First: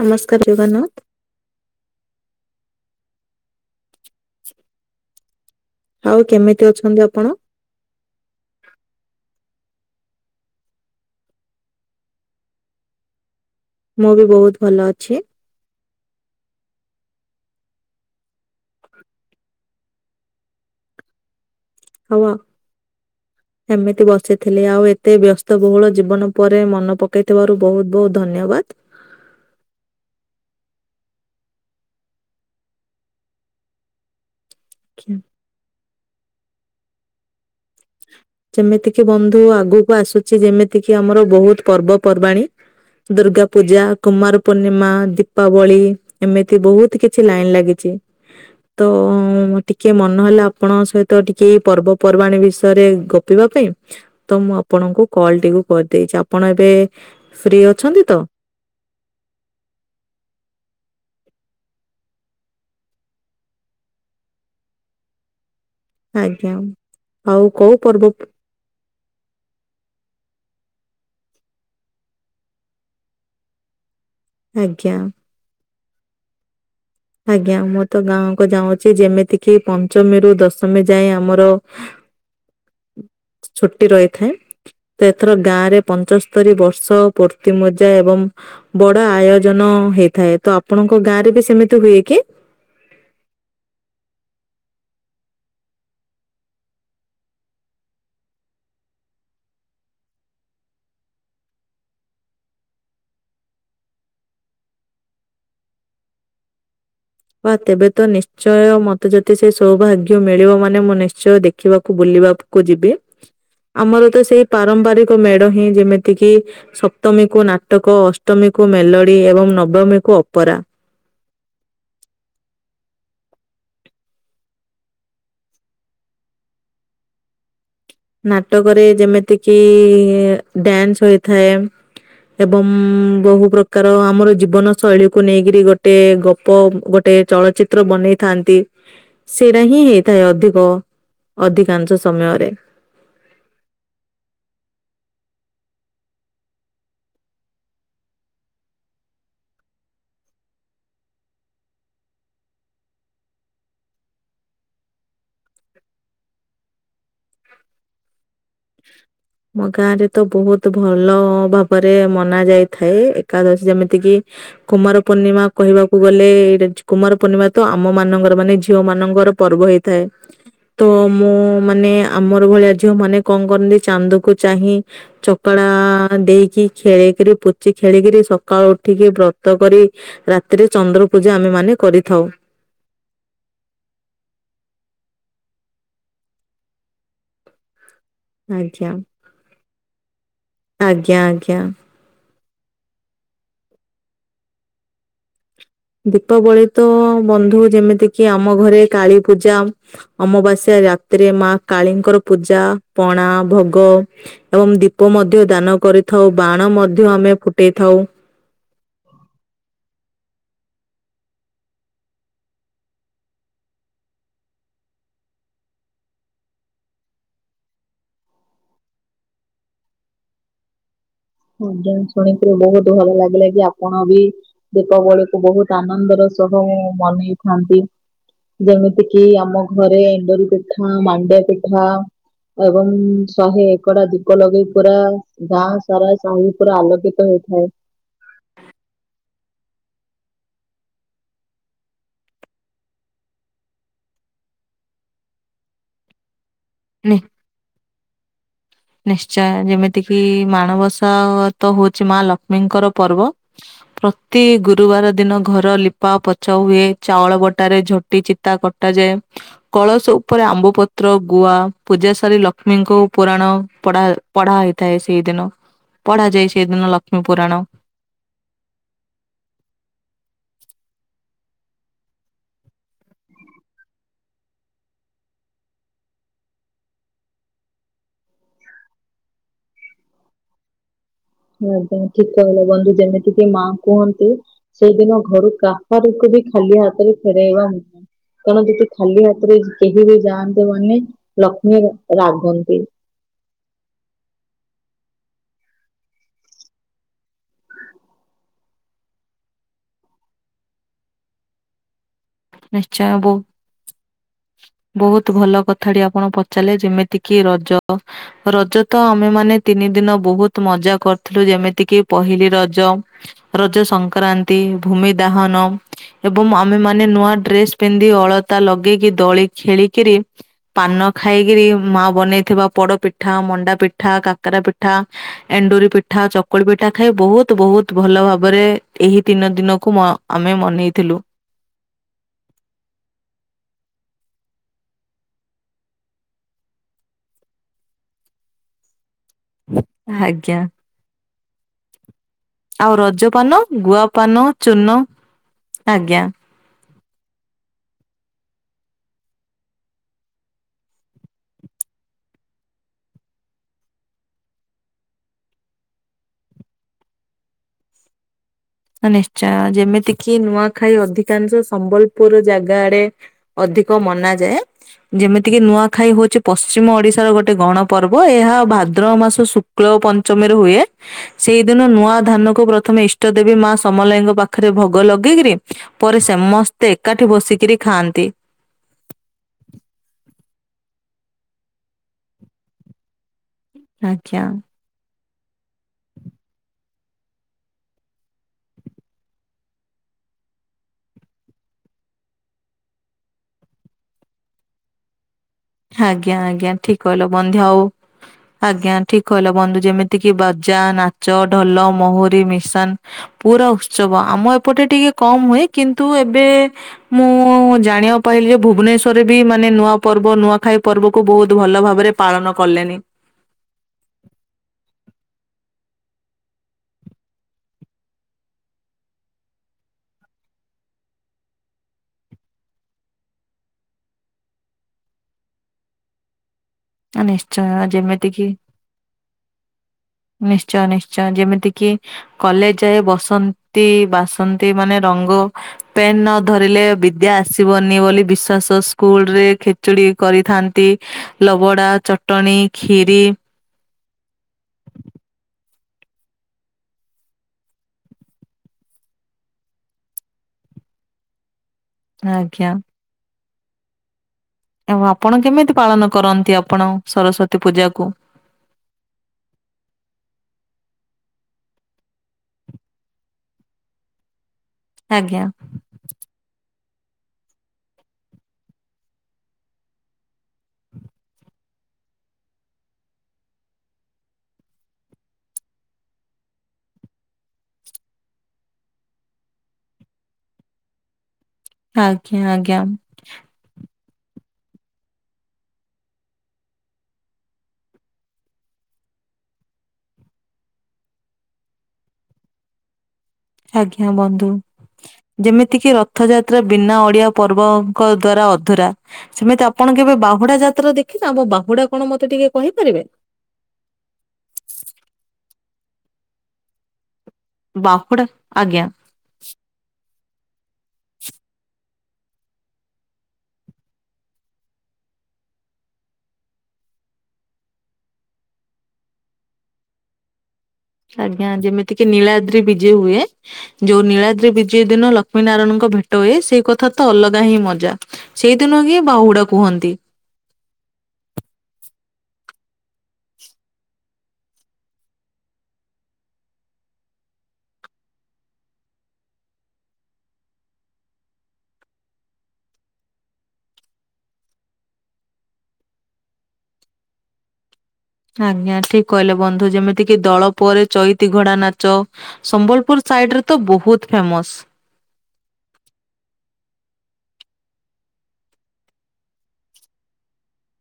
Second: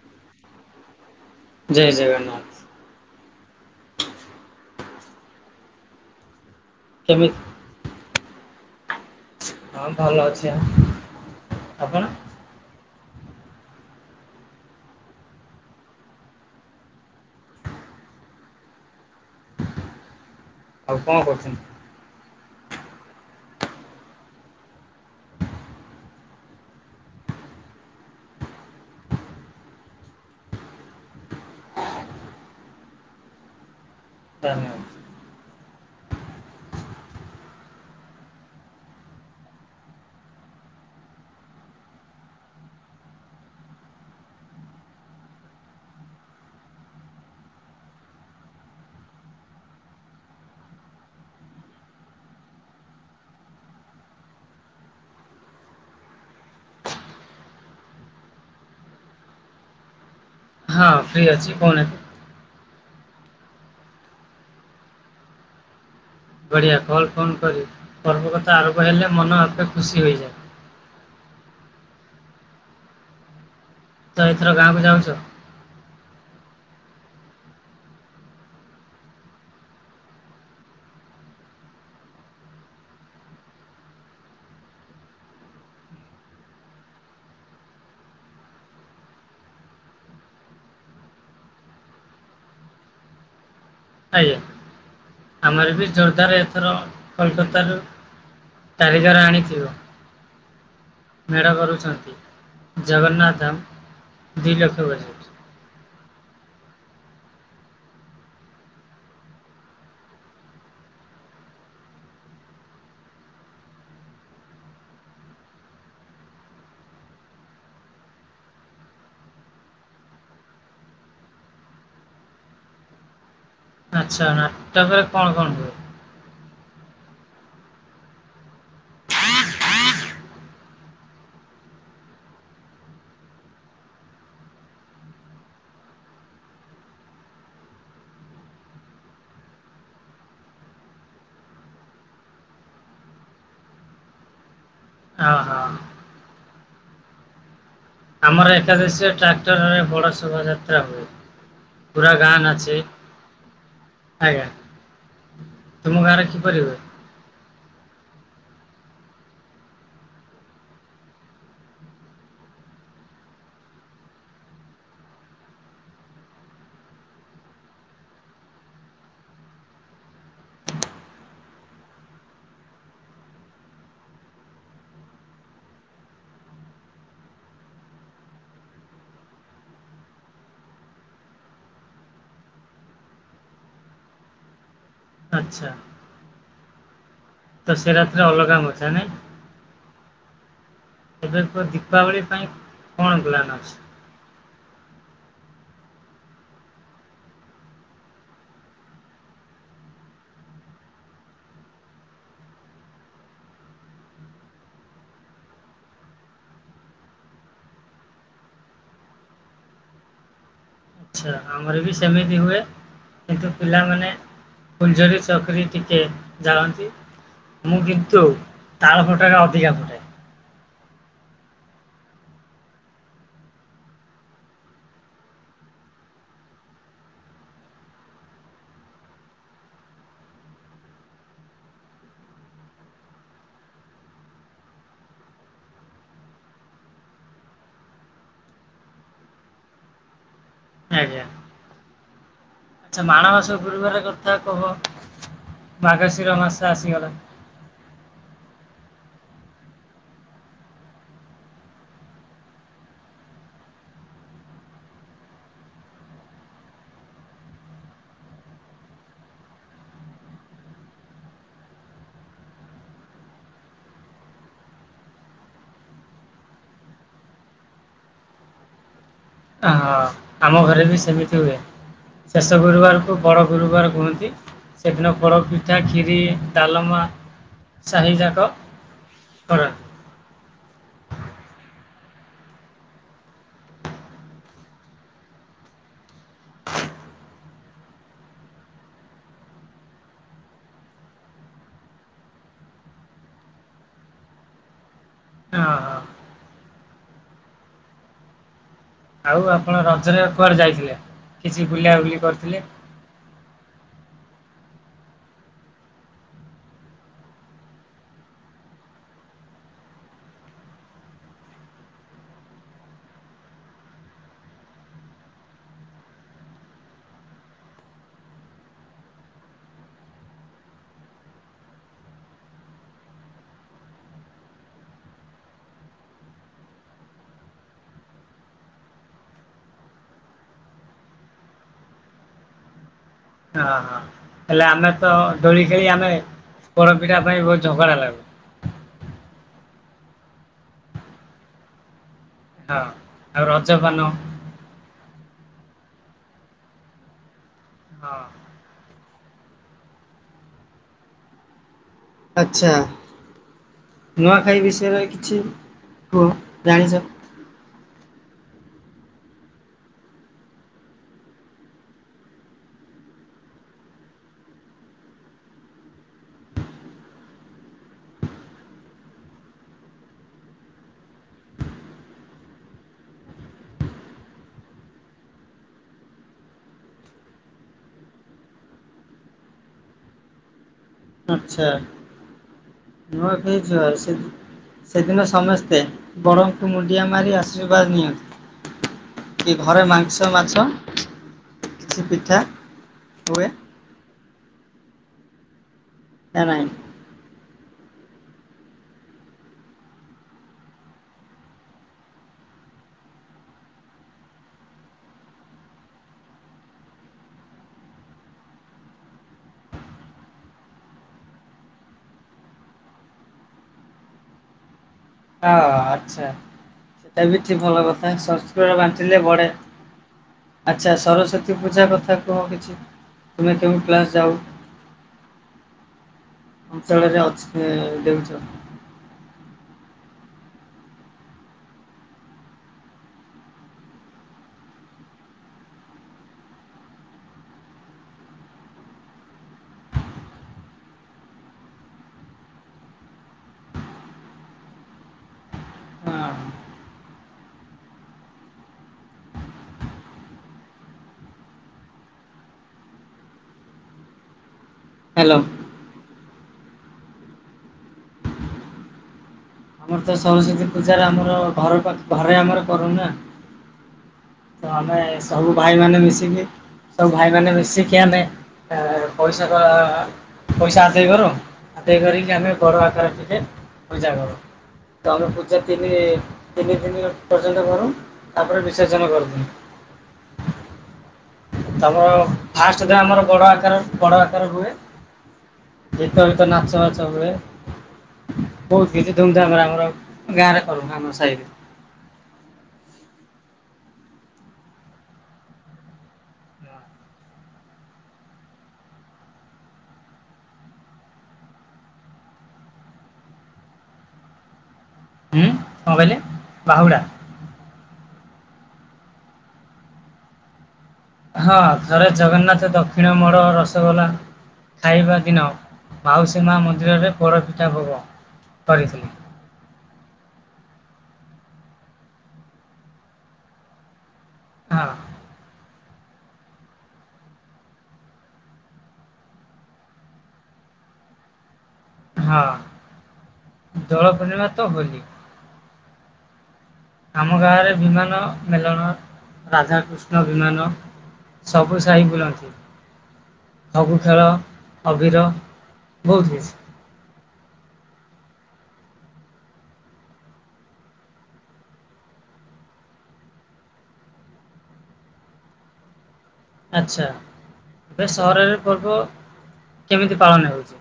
ନମସ୍କାର ଜଗନ୍ନାଥ। ଜୟ ଜଗନ୍ନାଥ। ଆଉ କେମିତି ଅଛନ୍ତି ଆପଣ? କେମିତି ହଁ ଭଲ ଅଛି ଆ ଆପଣ? ମୁଁ ବି ବହୁତ୍ ଭଲ ଅଛି। ଆଉ କଂ କରୁଚନ୍ତି? ଆଉଆ। ଏମିତି ବସିଥିଲି ଆଉ ଏତେ ବ୍ୟସ୍ତ ବହୁଳ ଜୀବନ ପରେ ମନ ପକେଇଥିବାରୁ ବହୁତ୍ ବହୁତ୍ ଧନ୍ୟବାଦ। ତା ନେ [unintelligible] ଯେମିତିକି ବନ୍ଧୁ ଆଗକୁ ଆସୁଚି ଯେମିତିକି ଆମର ବହୁତ୍ ପର୍ବପର୍ବାଣୀ। ଦୁର୍ଗା ପୂଜା, କୁମାର ପୂର୍ଣ୍ଣିମା, ଦୀପାବଳି। ଏମିତି ବହୁତ୍ କିଛି ଲାଇନ୍ ଲାଗିଚି। ତ ଟିକେ ମନହଲା ଆପଣଙ୍କ ସହିତ ଟିକେ ପର୍ବପର୍ବାଣୀ ବିଷୟରେ କ ଥ ହବା ପାଇଁ ତ ମୁଁ ଆପଣଙ୍କୁ କଲ ଟିକୁ କରିଦେଇଚି। ଆପଣ ଏବେ ଫ୍ରି ଅଛନ୍ତି ତ? ହଁ ଫ୍ରି ଅଛି କଉ ନାହାନ୍ତି। ଆଜ୍ଞା ବଢିଆ କଲ୍ ଫୋନ୍ ଆଉ କରି କୋଉ ପର୍ବ କଥା ଆରମ୍ଭ ହେଲେ ମନ ଏପେ ଖୁସି ହୋଇଯାଏ। ତ ଏଥର ଗାଁକୁ ଆଜ୍ଞା ଯାଉଚ? ଆଜ୍ଞା ମୁଁ ତ ଗାଁ କୁ ଯାଉଁଛି ଯେମିତି କିି ପଞ୍ଚମୀରୁୁ ଦଶମୀ ଯାଏ ଆମର ଛୁଟି ରହିଥାଏ। ତ ଏଥର ଗାଁ ରେ ପଞ୍ଚସ୍ତରୀ ବର୍ଷ ପୂର୍ତ୍ତି ମଜା ଏବଂ ବଡ ଆୟୋଜନ ହେଇଥାଏ ତ ଆପଣଙ୍କ ଗାଁ ରେ ବି ସେମିତି ହୁଏ କି? ଆଜ୍ଞା। ଆମର ବି ଜୋରଦାର ଏଥର କୋଲକତାରୁ କାରିଗର ଆଣିଚୁ। ମେଢ କରୁଛନ୍ତି। ଜଗନ୍ନାଥ ଧାମ ଦୁଇ ଲକ୍ଷ ବୋଲି। ବା ତେବେ ତ ନିଶ୍ଚୟ ମତେ ଯଦି ସେ ସୌଭାଗ୍ୟ ମିଳିବ ମାନେ ମୁଁ ନିଶ୍ଚୟ ଦେଖିବାକୁ ବୁଲିବାକୁ କୁ ଯିବି ଆମର ତ ସେଇ ପାରମ୍ପରିକ ମେଢ ହିଁ ଯେମିତି କିି ସପ୍ତମୀ କୁ ନାଟକ ଅଷ୍ଟମୀ କୁ ମେଲୋଡି ଏବଂ ନବମୀ କୁ ଅପରା। ଆଚ୍ଛା ନାଟକ ରେ କଣ କଣ ହୁଏ? ନାଟକରେ ଯେମିତି କିି ଡ୍ୟାନ୍ସ ହୋଇଥାଏ। ଏବଂ ବହୁ ପ୍ରକାର ଆମର ଜୀବନ ଶୈଳୀକୁ ନେଇକିରି ଗୋଟେ ଗପ ଗୋଟେ ଚଳଚିତ୍ର ବନେଇଥାନ୍ତି। ସେଇରା ହିଁ ହେଇଥାଏ ଅଧିକ ଅଧିକାଂଶ ସମୟରେ। ଓ ହ। ଆମର ଏକାଦଶୀରେ ଟ୍ରାକ୍ଟରରେ ବଡ଼ ଶୋଭାଯାତ୍ରା ହୁଏ। ପୁରା ଗାଁ ନାଚେ। ଆଜ୍ଞା। ତୁମ ଗାଁରେ କିପରି ହୁଏ? ମୋ ଗାଁ ରେ ତ ବହୁତ ଭଲ ଭାବରେ ମନା ଯାଇଥାଏ ଏକାଦଶୀ ଯେମିତି କିି କୁମାର ପୂର୍ଣ୍ଣିମା କହିବାକୁ ଗଲେ ଏଇଟା କୁମାର ପୂର୍ଣ୍ଣିମା ତ ଆମ ମାନଙ୍କର ମାନେ ଝିଅ ମାନଙ୍କର ପର୍ବ ହେଇ ଥାଏ ତ ମୁଁ ମାନେ ଆମର ଭଳିଆ ଝିଅ ମାନେ କଣ କରନ୍ତି ଚାନ୍ଦୁକୁ ଚାହିଁ ଚକଡା ଦେଇକି ଖେଳିକିରି ପୁଚି ଖେଳିକିରି ସକାଳୁ ଉଠିକି ବ୍ରତ କରି ରାତିରେ ଚନ୍ଦ୍ର ପୂଜା ଆମେ ମାନେ କରିଥାଉ। ଆଚ୍ଛା। ତ ସେ ରାତ୍ରରେ ଅଲଗା ଆଜ୍ଞା ମଜାନାହିଁ? ଆଜ୍ଞା ଏବେ ଆଜ୍ଞା ତ ଦୀପାବଳି ପାଇଁ କଣ ପ୍ଲାନ୍ ଅଛି? ଦୀପାବଳି ତ ବନ୍ଧୁ ଯେମିତି କିି ଆମ ଘରେ କାଳୀ ପୂଜା ଅମାବାସ୍ୟା ରାତିରେ ମା କାଳୀଙ୍କର ପୂଜା ପଣା ଭୋଗ ଏବଂ ଦୀପ ମଧ୍ୟ ଦାନ କରିଥାଉ ବାଣ ମଧ୍ୟ ଆମେ ଫୁଟେଇ ଥାଉ। ଆଛା ଆମର ବି ସେମିତି ହୁଏ କିନ୍ତୁ ପିଲାମାନେ ଫୁଲ ଝରି ଚକରି ଟିକେ ଜାଳନ୍ତି। ମୁଁ କିନ୍ତୁ ତାଳ ଫୋଟକା ଅଧିକା ଫୁଟାଏ। ଆଜ୍ଞା ଶୁଣିକିରି ବହୁତ ଭଲ ଲାଗିଲା କି ଆପଣ ବି ଦୀପାବଳିକୁ ବହୁତ ଆନନ୍ଦର ସହ ମନେଇଥାନ୍ତି। ଯେମିତି କିି ଆମ ଘରେ ଏଣ୍ଡୁରି ପିଠା ମାଣ୍ଡିଆ ପିଠା ଏବଂ ଶହେ ଏକଡା ଦୀପ ଲଗେଇ ପୁରା ଗାଁ ସାରା ସାଇ ପୁରା ଆଲୋକିତ ହେଇଥାଏ। ଆଜ୍ଞା। ଆଛା ମାଣ ମାସ ଗୁରୁବାର କଥା କୁହ ମାଘଶିର ମାସ ଆସିଗଲା। ନି ନିଶ୍ଚୟ ଯେମିତି କିି ମାଣବସା ତ ହଉଛି ମା ଲକ୍ଷ୍ମୀଙ୍କର ପର୍ବ। ପ୍ରତି ଗୁରୁବାର ଦିନ ଘର ଲିପା ପୋଛା ହୁଏ ଚାଉଳ ବଟାରେ ଝୋ ଟି ଚିତା କଟାଯାଏ। କଳସ ଉପରେ ଆମ୍ବ ପତ୍ର ଗୁଆ ପୂଜା ସାରି ଲକ୍ଷ୍ମୀଙ୍କ ପୁରାଣ ପଢା ପଢା ହେଇଥାଏ ସେଇ ଦିନ। ପଢା ଯାଏ ସେଇଦିନ ଲକ୍ଷ୍ମୀ ପୁରାଣ। ଆ ହଁ ଆମ ଘରେ ବି ସେମିତି ହୁଏ। ଶେଷ ଗୁରୁବାରକୁ ବଡ଼ ଗୁରୁବାର କୁହନ୍ତି। ସେଦିନ ପୋଡ଼ପିଠା, କ୍ଷୀରି, ଡାଲମା ସାହିଯାକ କର ଆଜ୍ଞା। ଠିକ୍ କହିଲ। ବନ୍ଧୁ ଯେମିତିକି ମାଆ କୁହନ୍ତି ସେଇଦିନ ଘରୁ କାହାରିକୁ ବି ଖାଲି ହାତରେ ଫେରାଇବାନି। କାରଣ ଯଦି ଖାଲି ହାତରେ କେହି ବି ଯାଆନ୍ତି ମାନେ ଲକ୍ଷ୍ମୀ ରାଗନ୍ତି। ହଁ। ଆଉ ଆପଣ ରଜରେ କୁଆଡେ ଯାଇଥିଲେ? କିଛି ବୁଲା ବୁଲି କରିଥିଲେ। ଆଚ୍ଛା ବଉ ବହୁତ୍ ଭଲ କଥାଟି ଆପଣ ପଚାରିଲେ ଯେମିତି କିି ରଜ ରଜ ତ ଆମେ ମାନେ ତିନି ଦିନ ବହୁତ ମଜା କରିଥିଲୁ। ଯେମିତିକି ପହିଲି ରଜ ରଜ ସଂକ୍ରାନ୍ତି, ଭୂମି ଦାହନ ଏବଂ ଆମେ ମାନେ ନୂଆ ଡ୍ରେସ୍ ପିନ୍ଧି ଅଳତା ଲଗେଇକି ଦୋଳି ଖେଳିକିରି ପାନ ଖାଇକିରି ମା ବନେଇଥିବା ପୋଡ ପିଠା, ମଣ୍ଡା ପିଠା, କାକାରା ପିଠା ଏଣ୍ଡୁରି ପିଠା, ଚକୁଳି ପିଠା ଖାଇ ବହୁତ୍ ବହୁତ୍ ଭଲ ଭାବରେ ଏହି ତିନି ଦିନକୁ ଆମେ ମନେଇଥିଲୁ। ଅ ହଁ। ହେଲେ ଆମେ ତ ଦୋଳି ଖେଳି ଆମେ ପୋଡ଼ପିଠା ପାଇଁ ବହୁତ୍ ଝଗଡ଼ା ଲାଗୁ। ଆଜ୍ଞା। ହଁ ଆଉ ରଜପାନ ଗୁଆପାନ ଚୂନ ଆଜ୍ଞା। ହଁ। ଆଚ୍ଛା। ନୂଆଖାଇ ବିଷୟରେ କିଛି କୁହ ଜାଣିଚ? ହଁ ନିଶ୍ଚୟ। ଯେମିତି କିି ନୂଆଖାଇ ଅଧିକାଂଶ ସମ୍ବଲପୁର ଜାଗା ଆଡେ ଅଧିକ ମନାଯାଏ। ଯେମିତି କିି ନୂଆଖାଇ ହଉଚି ପଶ୍ଚିମ ଓଡିଶାର ଗୋଟେ ଗଣପର୍ବ। ଏହା ଭାଦ୍ରବ ମାସ ଶୁ ଶୁକ୍ଳ ଓ ପଞ୍ଚମୀରେ ହୁଏ। ସେଇ ଦିନ ନୂଆ ଧାନ କୁ ପ୍ରଥମେ ଇଷ୍ଟ ଦେବୀ ମା ସମଲାଇଙ୍କ ପାଖରେ ଭୋଗ ଲଗେଇକିରି ପରେ ସମସ୍ତେ ଏକାଠି ବସିକିରି ଖାଆନ୍ତି। ଆଚ୍ଛା। ନୂଆଖାଇ ଯା ସେ ଆଜ୍ଞା ସେଦିନ ସମସ୍ତେ ବଡଙ୍କୁ ମୁଣ୍ଡିଆ ମାରି ଆଶୀର୍ବାଦ ନିଅନ୍ତି। କି ଘରେ ମାଂସ, ମାଛ କିଛି ପିଠା ହୁଏ। ଆଜ୍ଞା ନା ନାହିଁ? ଆଜ୍ଞା ଠିକ୍ କହିଲ। [unintelligible] ଆଜ୍ଞା ଠିକ୍ କହିଲ ବନ୍ଧୁ। ଯେମିତି କିି ବାଜା, ନାଚ ଢୋଲ, ମହୁରି, ମିଶାନ୍ ପୁରା ଉତ୍ସବ। ଆମ ଏପଟେ ଟିକେ କମ୍ ହୁଏ। କିନ୍ତୁ ଏବେ ମୁଁ ଜାଣିବାକୁ ପାଇଲିି ଯେ ଭୁବନେଶ୍ଵରରେ ବି ମାନେ ନୂଆ ପର୍ବ ନୂଆ ଖାଇ ପର୍ବକୁ ବହୁତ ଭଲ ଭାବରେ ପାଳନ କଲେଣି। ହଁ ଆଚ୍ଛା। ସେଟା ବି ଠି ଭଲ କଥା। [unintelligible] ବାଣ୍ଟିଲେ ବଢେ। ଆଚ୍ଛା, ସରସ୍ଵତୀ ପୂଜା କଥା କୁହ କିଛି। ତୁମେ କେଉଁ କ୍ଲାସ୍ ଯାଉ ଅଞ୍ଚଳରେ ଆ ଅଛି ନିଶ୍ଚୟ। ଦେଉଛ? ଯେମିତି କିି ନିଶ୍ଚୟ ନିଶ୍ଚୟ। ଯେମିତି କିି କଲେଜ ଯାଏ ବସନ୍ତି ବାସନ୍ତି ମାନେ ରଙ୍ଗ ପେନ୍ ନ ଧରିଲେ ବିଦ୍ୟା ଆସିବନି ବୋଲି ବିଶ୍ଵାସ। ସ୍କୁଲ ରେ ଖେଚୁଡି କରିଥାନ୍ତି। ଲବଡା ଚଟଣୀ ଖିରି ହଁ, ଆଜ୍ଞା। ଏବଂ ହ୍ୟାଲୋ ଆପଣ କେମିତି ପାଳନ କରନ୍ତି ଆପଣ ସରସ୍ଵତୀ ପୂଜାକୁ ଆମର ତ ସରସ୍ଵତୀ ପୂଜାରେ ଆମର ଘର ପାଖ ଘରେ ଆମର କରୁନା। ତ ଆମେ ଆଜ୍ଞା ସବୁ ଭାଇ ମାନେ ମିଶିକି ସବୁ ଭାଇ ମାନେ ମିଶିକି ଆମେ ପଇସା ପଇସା ଆଦାୟ କରୁ। ଆଦାୟ କରିକି ଆମେ ବଡ ଆକାର ଟିକେ ପୂଜା କରୁ। ତ ଆମେ ପୂଜା ତିନି ତିନି ଦିନ ପର୍ଯ୍ୟନ୍ତ କରୁ। ତା ପରେ ବିସର୍ଜନ କରିଦଉ। ତ ଆମର ଆଜ୍ଞା ଆଜ୍ଞା ଫାଷ୍ଟ୍ ଟା ଆମର ବଡ ଆକାର ବଡ ଆକାର ହୁଏ। ଗୀତ ଫିତ ନାଚ ବାଚ ହୁଏ। ବହୁତ୍ କିଛି ଧୁମ୍ ଧାମ୍ ରେ ଆମର ଗାଁ ରେ କରୁ ଆମ ସାହିରେ। ଆଜ୍ଞା ବନ୍ଧୁ, ଯେମିତି କିି ରଥଯାତ୍ରା ବିନା ଓଡିଆ ପର୍ବଙ୍କ ଦ୍ଵାରା ଅଧୁରା ସେମିତି ଆପଣ କେବେ ବାହୁଡା ଯାତ୍ରା ଦେଖିନ ବାହୁଡା କଣ ମତେ ଟିକେ କହିପାରିବେ? ହୁଁ କଣ କହିଲେ ବାହୁଡା? ବାହୁଡା ଆଜ୍ଞା ହଁ ଥରେ ଜଗନ୍ନାଥ ଦକ୍ଷିଣ ମୋଡ ରସଗୋଲା ଖାଇବା ଦିନ ମାଉସୀ ମା ମନ୍ଦିରରେ ପୋଡ଼ପିଠା ଭୋଗ କରିଥିଲେ। ଆଜ୍ଞା ଯେମିତି କିି ନୀଳାଦ୍ରି ବିଜେ ହୁଏ, ଯୋଉ ନୀଳାଦ୍ରି ବିଜେ ହଁ ଦିନ ଲ ଲକ୍ଷ୍ମୀ ନାରାୟଣଙ୍କ ଭେଟ ହୁଏ, ସେଇ କଥା ତ ଅଲଗା ହିଁ ମଜା ସେଇ ଦିନ ହିଁ ବାହୁଡା କୁହନ୍ତି। ହଁ ଦୋଳ ପୂର୍ଣ୍ଣିମା ତ ହୋଲି। ଆମ ଗାଁରେ ବିମାନ ମେଲଣ ରାଧାକୃଷ୍ଣ ବିମାନ ସବୁ ସାହି ବୁଲନ୍ତି। ଫଗୁ ଖେଳ ଅବିର ବହୁତ୍ କିଛି,। ଆଜ୍ଞା ଠିକ୍ କହିଲେ ବନ୍ଧୁ ଯେମିତି କି ଦଳ ପରେ ଚଇତି ଘୋଡା ନାଚ। ସମ୍ବଲପୁର୍ ସାଇଡ ରେ ତ ବହୁତ ଫେମସ୍। ଆଚ୍ଛା, ଏବେ ସହରରେ ପର୍ବ କେମିତି ପାଳନ ହେଉଛି?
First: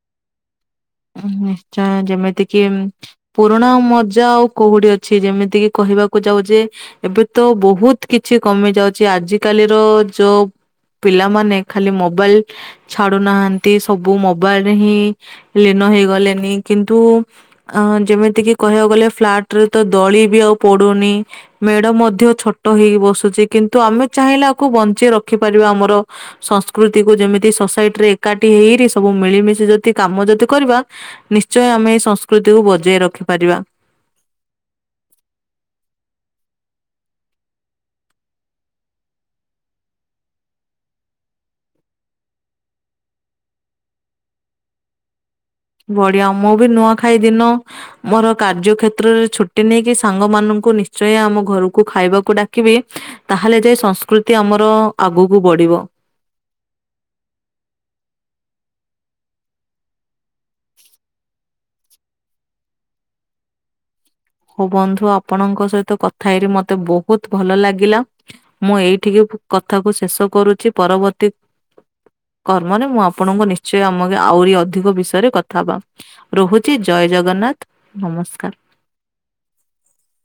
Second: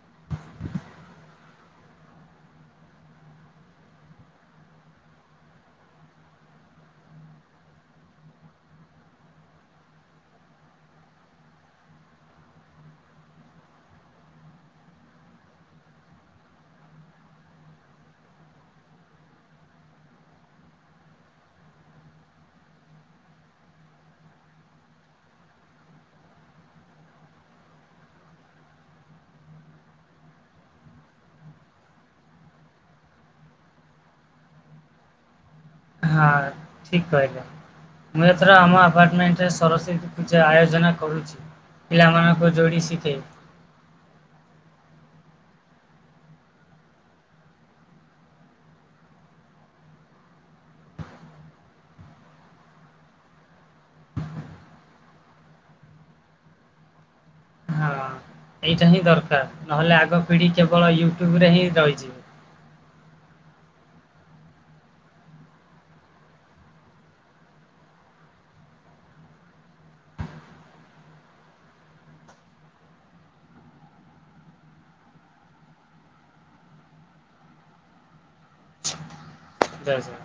[inaudible] ନିଶ୍ଚୟ ଯେମିତି କିି ପୁରୁଣା ମଜା ଆଉ କୋଉଠି ଅଛି ଯେମିତିକି କହିବାକୁ ଯାଉ ଯେ ଏବେ ତ ବହୁତ କିଛି କମି ଯାଉଛି, ଆଜି କାଲିର ଯୋଉ ପିଲାମାନେ ଖାଲି ମୋବାଇଲ୍ ଛାଡୁନାହାନ୍ତି ସବୁ ମୋବାଇଲ୍ ରେ ହିଁ ଲୀନ ହେଇଗଲେନି କିନ୍ତୁ ଆ ଯେମିତି କିି କହିବାକୁ ଗଲେ ଫ୍ଲାଟ୍ ରେ ତ ଦୋଳି ବି ଆଉ ପଡୁନି। ମେଢ ମଧ୍ୟ ଛୋଟ ହେଇ ବସୁଛି କିନ୍ତୁ, ଆମେ ଚାହିଁଲେ ଏକୁ ବଞ୍ଚେଇ ରଖି ପାରିବା ଆମର ସଂସ୍କୃତି କୁ ଯେମିତି ସୋସାଇଟି ରେ ଏକାଠି ହେଇ ସବୁ ମିଳିମିଶି ଯଦି କାମ ଯଦି କରିବା ନିଶ୍ଚୟ ଆମେ ଏଇ ସଂସ୍କୃତିକୁ ବଜେଇ ରଖିପାରିବା। ହଁ ଠିକ୍ କହିଲେ। ମୁଁ ଏଥର ଆମ ଆପାର୍ଟମେଣ୍ଟ୍ ରେ ସରସ୍ଵତୀ ପୂଜା ଆୟୋଜନ କରୁଛି। ପିଲାମାନଙ୍କୁ ଯୋଡ଼ି ଶିଖେ। ବଢିଆ ମୁଁ ବି ନୂଆ ଖାଇ ଦିନ। ମୋର କାର୍ଯ୍ୟ କ୍ଷେତ୍ରରେ ଛୁଟି ନେଇକି ସାଙ୍ଗ ମାନଙ୍କୁ ନିଶ୍ଚୟ ଆମ ଘରକୁ ଖାଇବାକୁ ଡାକିବି। ତାହେଲେ ଯାଇ ସଂସ୍କୃତି ଆମର ଆଗକୁ ବଢିବ। ହଁ ଏଇଟା ହିଁ ଦରକାର, ନହେଲେ ଆଗ ପିଢି କେବଳ ୟୁଟ୍ୟୁବ୍ ରେ ହିଁ ରହିଯିବେ। ହଉ ବନ୍ଧୁ ଆପଣଙ୍କ ସହିତ କଥା ହେଇ ମତେ ବହୁତ ଭଲ ଲାଗିଲା। ମୁଁ ଏଇଠିକି କଥାକୁ ଶେଷ କରୁଛି ପରବର୍ତ୍ତୀ କର୍ମରେ ମୁଁ ଆପଣଙ୍କୁ ନିଶ୍ଚୟ ଆମ ଆହୁରି ଅଧିକ ବିଷୟରେ କଥା ହବା। ରହୁଛି ଜୟ ଜଗନ୍ନାଥ୍ ନମସ୍କାର। ଜୟ ଜଗନ୍ନାଥ।